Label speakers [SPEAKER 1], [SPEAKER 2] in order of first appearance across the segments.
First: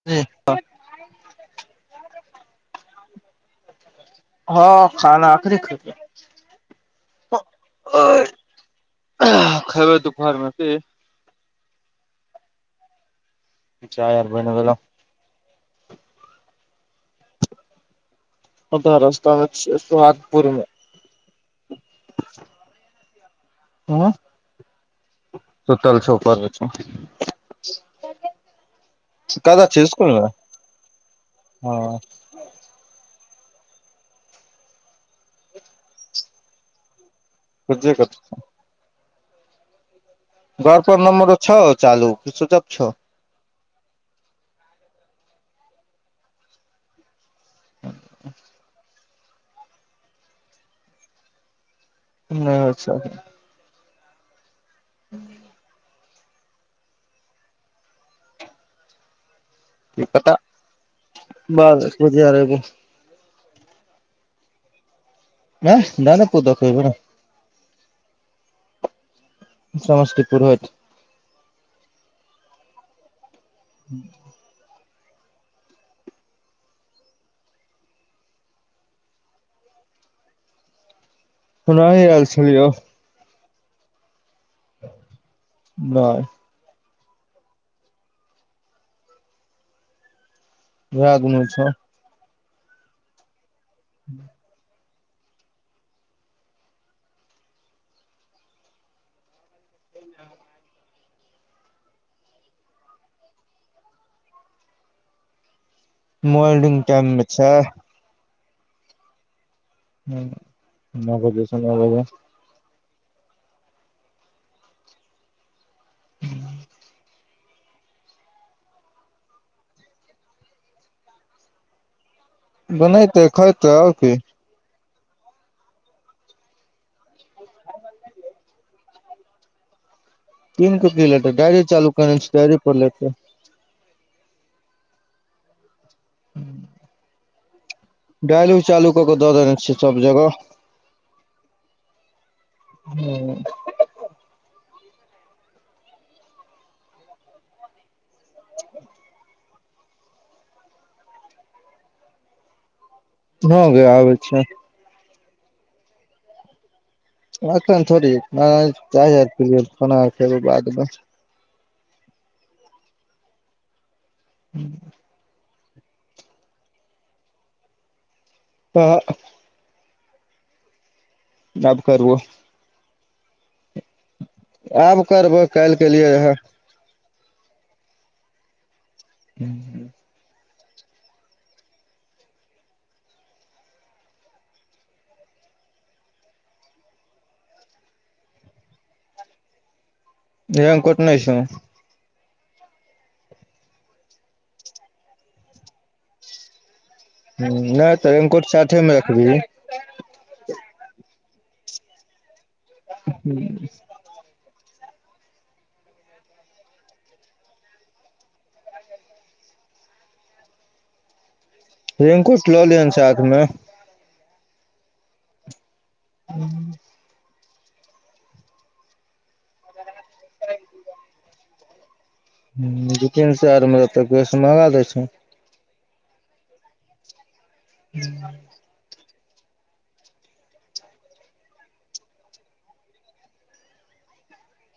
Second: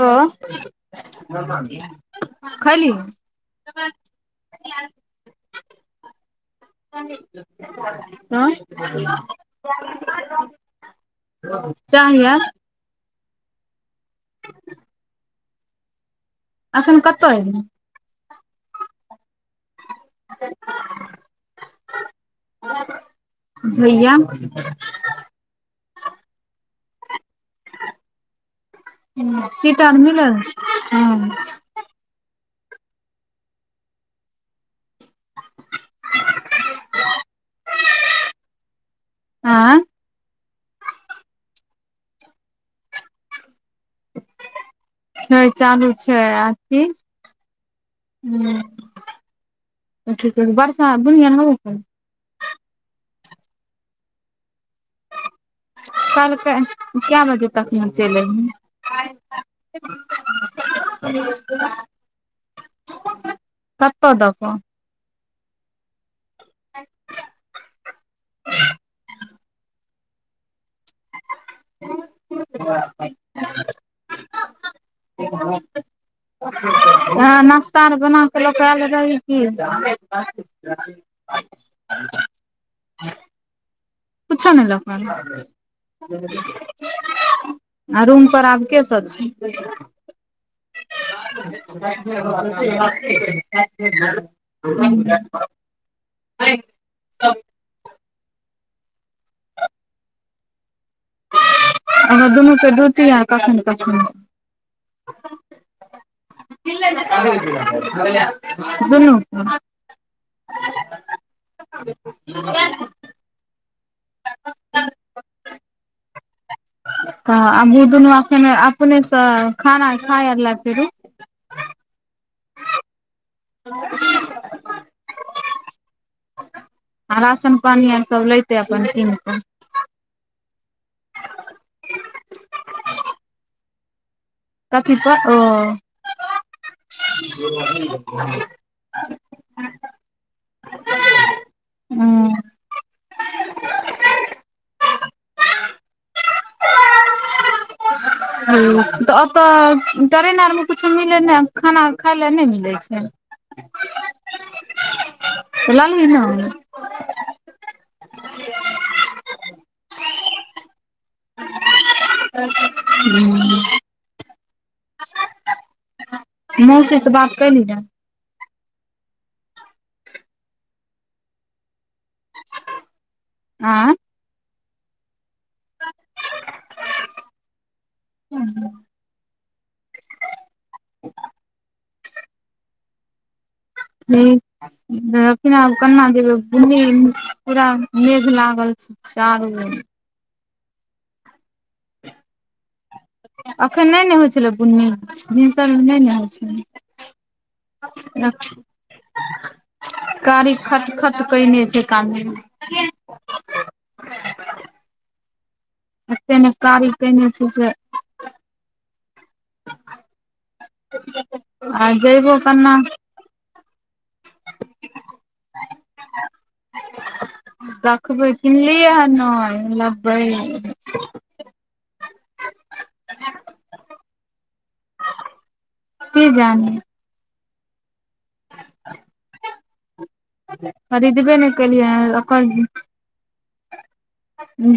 [SPEAKER 1] लो खैली
[SPEAKER 2] हँ खाना आखनी खय
[SPEAKER 1] हँ
[SPEAKER 2] खेबै दुपहर मे की
[SPEAKER 1] [unintelligible] चाह य
[SPEAKER 2] चा यार भहि न पहिल
[SPEAKER 1] एखन कतह एलखीन
[SPEAKER 2] ओ त रस्तामे सुहागपुरमे हँ
[SPEAKER 1] भैया
[SPEAKER 2] सुतल छौ उपर कतऽ
[SPEAKER 1] सीट
[SPEAKER 2] छै
[SPEAKER 1] आर
[SPEAKER 2] स्कूल हं
[SPEAKER 1] मिलल छै
[SPEAKER 2] [unintelligible] [unintelligible]
[SPEAKER 1] एंय
[SPEAKER 2] घर पर नंबर छह चालू कि सुचफ छ
[SPEAKER 1] छै चालू छै आथी [unintelligible]
[SPEAKER 2] नहि होइछा [unintelligible]
[SPEAKER 1] कलके क्या बजे तकमे चलि
[SPEAKER 2] की पता
[SPEAKER 1] एबहिं
[SPEAKER 2] बाद बुझे आर एबो
[SPEAKER 1] [unintelligible] कत्तऽ दऽ कऽ
[SPEAKER 2] हँ नाना पूत द क एबइ समस्तीपुर होयत
[SPEAKER 1] [unintelligible]
[SPEAKER 2] [inaudible]
[SPEAKER 1] ह [unintelligible] हँ नाश्ता अर बना कऽ लोक आयल रही की
[SPEAKER 2] औनहि आयल छलियौ
[SPEAKER 1] कुछो नइ लऽ क
[SPEAKER 2] नहि
[SPEAKER 1] एलय आ रूम पर आब के सभ छै
[SPEAKER 2] भगन छै
[SPEAKER 1] [unintelligible] आहा दुनू के रुचि आ कखनो कखनो
[SPEAKER 2] मोल्डिंग टाइम मे छै
[SPEAKER 1] [unintelligible] सुनु
[SPEAKER 2] हं नो बजे न नो बैजे
[SPEAKER 1] [unintelligible] तऽ आब ओ दुनू अखन अपने से खाना खाय आर लागतइ फेरु [unintelligible]
[SPEAKER 2] बनाते खायते आओर की
[SPEAKER 1] [unintelligible] हं राशन पानि आर सभ लयतै अपन किन कऽ
[SPEAKER 2] किन' क की लेते डायरी चालू कर छै डायरी पर लेतै
[SPEAKER 1] कभीस ओ
[SPEAKER 2] हू
[SPEAKER 1] ओ [unintelligible]
[SPEAKER 2] गालू चालू कऽ के दऽ देने छियै सब जगह
[SPEAKER 1] ह
[SPEAKER 2] उं
[SPEAKER 1] [unintelligible] ह तऽ ओतऽ टरेन आरमे कुछो मिले ने खाना खााय ले नहि मिले छै तऽ
[SPEAKER 2] भ गै आबय छै
[SPEAKER 1] ल लिहिन हं
[SPEAKER 2] आखन थोरी बादमे
[SPEAKER 1] हू मौसी से बात कली ये
[SPEAKER 2] तऽ आब करबो
[SPEAKER 1] आँ
[SPEAKER 2] आब करबै काल्हि कलियए रहे
[SPEAKER 1] हू
[SPEAKER 2] [unintelligible]
[SPEAKER 1] [unintelligible] हू देखि न आब केना जेबई बुनी पूरा मेघ लागल चालू अय
[SPEAKER 2] रेन कोट नइ छो
[SPEAKER 1] अखन नइ न होइ छलै बुन्नी भिनसर मे नइ न होइ छलै
[SPEAKER 2] ह नइ तऽ रेनकोट साथे म रखबही
[SPEAKER 1] कारी खट खट कने छै कान
[SPEAKER 2] हु
[SPEAKER 1] एते न कारी केने छै से अ जैबो
[SPEAKER 2] रेनकोट लऽ
[SPEAKER 1] कन्ना
[SPEAKER 2] लिहन साथ मे
[SPEAKER 1] देखबै किनलिए हन नैय बै
[SPEAKER 2] हू दू तीन सै आर मे देते की ओसे महँगा दै छै
[SPEAKER 1] की जानी
[SPEAKER 2] [inaudible]
[SPEAKER 1] [unintelligible] खरीदबे न कलियै ओकर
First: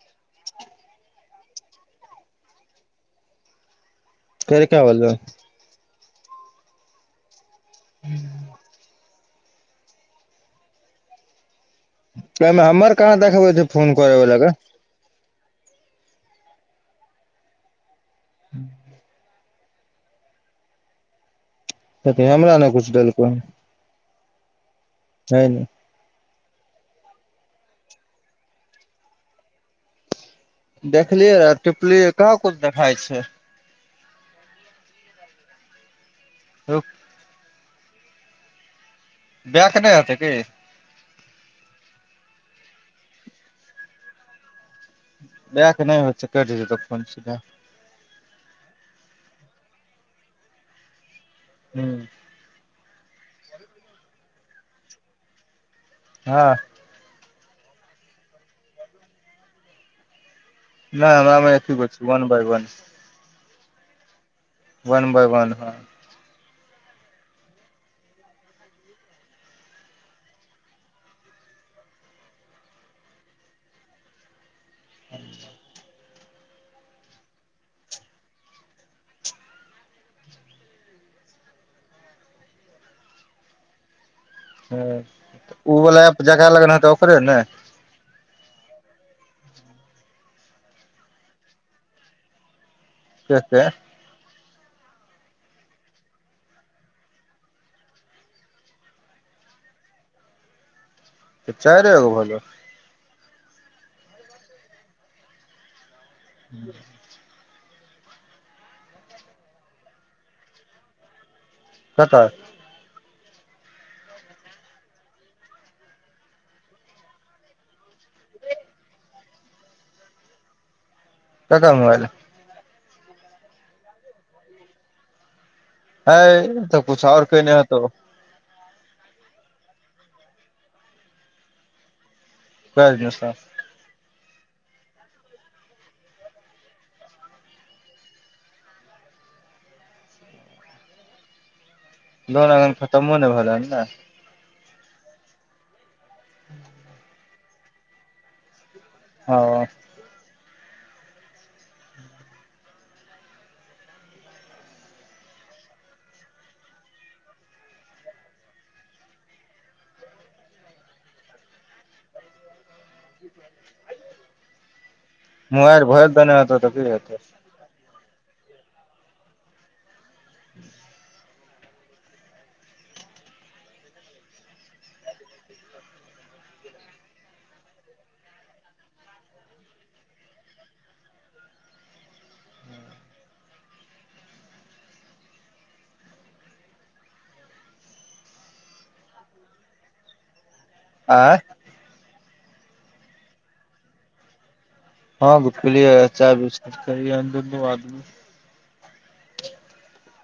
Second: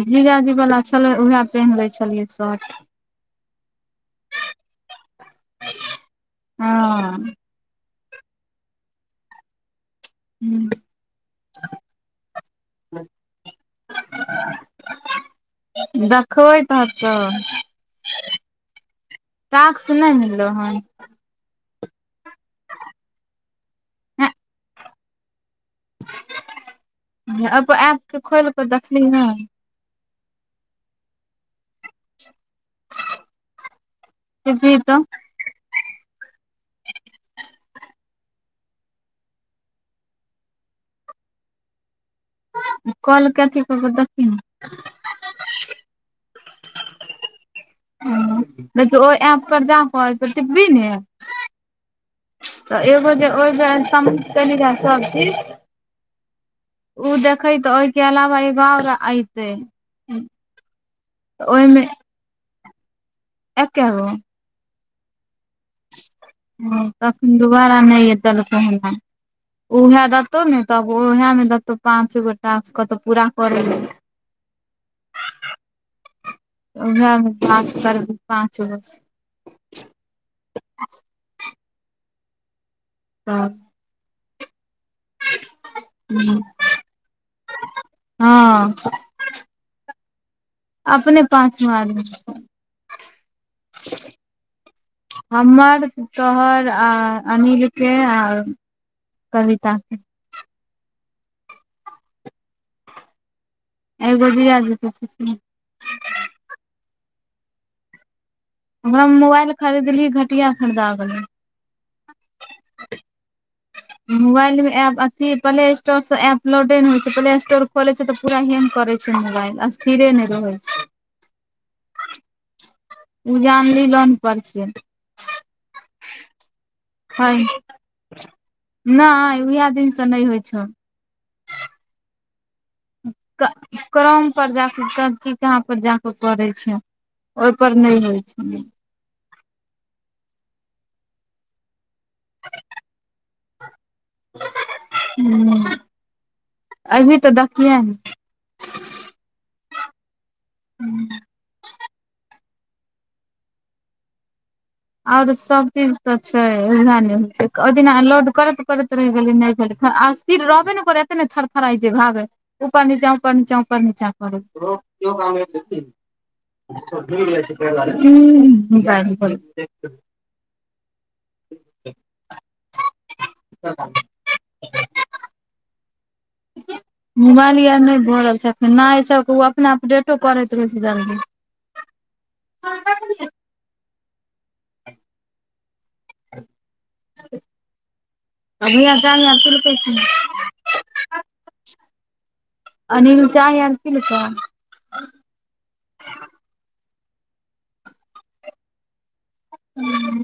[SPEAKER 1] जिजा जी वला छलै उएह पेहेन लै छलियै शर्ट
[SPEAKER 2] कैरका बला
[SPEAKER 1] हँ
[SPEAKER 2] हूँ
[SPEAKER 1] हूँ
[SPEAKER 2] एहिमे हमर कहाँ देखबै छै फोन करयवला गै
[SPEAKER 1] देखबै तऽ
[SPEAKER 2] [unintelligible]
[SPEAKER 1] टाक्स नहि मिललौ हन
[SPEAKER 2] कथि हमरा ने किछ देलको छै न
[SPEAKER 1] एपो ऐप कऽ खोलि कऽ देखली हन
[SPEAKER 2] देखलियै रहै टिपलियै कहाँ कुछ देखाइ छै
[SPEAKER 1] टीपही तऽ
[SPEAKER 2] रुक बैक नइ हेतै की
[SPEAKER 1] कल कऽ अथी कऽ कऽ देखही न
[SPEAKER 2] बैक नइ होय छैय कैट जतौ फौन सीधा
[SPEAKER 1] ह नइ तऽ ओय एप पर जा कऽ टीप बीही ने
[SPEAKER 2] हूँ
[SPEAKER 1] तऽ एगो जे ओहि बेर सम कैलही रहे सब चीज
[SPEAKER 2] हां
[SPEAKER 1] छैइ तऽ ओहिके अलवा एगो और एतै
[SPEAKER 2] नइ हमरा मे एके गो छै वन बइ वन
[SPEAKER 1] एके गो
[SPEAKER 2] वन बइ वन हँ
[SPEAKER 1] ह तखन दुबारा नहि ए देलकै उएह देतौ न तऽ उएहमे देतौ पाँच गो टास्क कतौ पूरा करय लए [unintelligible]
[SPEAKER 2] [unintelligible]
[SPEAKER 1] उएह मे बात करवीही पाँचगो से [unintelligible] हँ
[SPEAKER 2] उ वाला एप जकरा लग रहतै ओकरे ल
[SPEAKER 1] हँ अपने पाँच मार्ग छै
[SPEAKER 2] कते
[SPEAKER 1] हमर तोहर आ अनिल के आ कविता से
[SPEAKER 2] त चारे गो भलौ
[SPEAKER 1] एगो जीजा जी के छैय से
[SPEAKER 2] [unintelligible]
[SPEAKER 1] हमरा मोबाइल खरीदली घटिया खरीदा
[SPEAKER 2] ककर
[SPEAKER 1] मोबाइल मे एप अथी प्ले स्टोर से एप लोडे न होइ छै प्ले स्टोर खोले छै तऽ पूरा हेंग करै छै मोबाइल स्थिरे नहि रहै छै
[SPEAKER 2] ककर मोबाइल
[SPEAKER 1] ऊं जे आनली लोन परसे
[SPEAKER 2] हय तऽ कुछ आओर कअने हेतौ
[SPEAKER 1] नहि उएह दिनसँ नहि होय छौ
[SPEAKER 2] कैर ने साफ
[SPEAKER 1] क करम पर जाके सब चीज कहाँ पर जाके करैइ छैइ ओहि पर नै होय छै
[SPEAKER 2] दोन अगन खतम मोने भेलला ने
[SPEAKER 1] हूं अभी तऽ देखियौ न
[SPEAKER 2] हँ
[SPEAKER 1] हूं आउरो सब चीज तऽ छै इहे नहि होइ छै ओहि दिना लोड करैत करैत रहि गेलियै नहि भेलै असथिर रहबे नई करै ह एते ने थरथराई जे भागह हइ ऊपर नीचा ऊपर नीचा ऊपर नीचा करैय
[SPEAKER 2] मोबाइल भरि देने हेतौ तऽ की हेतै
[SPEAKER 1] [unintelligible] ह बल
[SPEAKER 2] [inaudible]
[SPEAKER 1] [unintelligible] [unintelligible] मोबाइल आर नहि भऽ रहल छै फेर नहि छै ओ अपना अपडेटो करैत रहै छै जल्दी सग [unintelligible] अभीसान चल पैस
[SPEAKER 2] आँय
[SPEAKER 1] अनील चाय आओर पीलकै
[SPEAKER 2] हँ पीलियै चाय बिस्कुट खेलियै दून आदमी
[SPEAKER 1] हूं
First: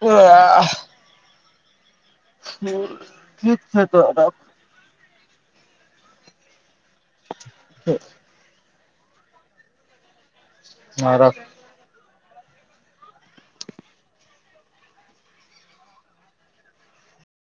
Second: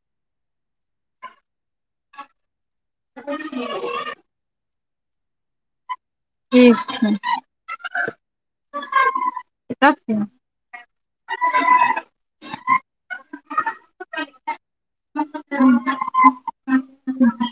[SPEAKER 2] आ हूं ठीक छै त राखू
[SPEAKER 1] ठीक छै राखू
[SPEAKER 2] हां राखु
[SPEAKER 1] [unintelligible] [unintelligible]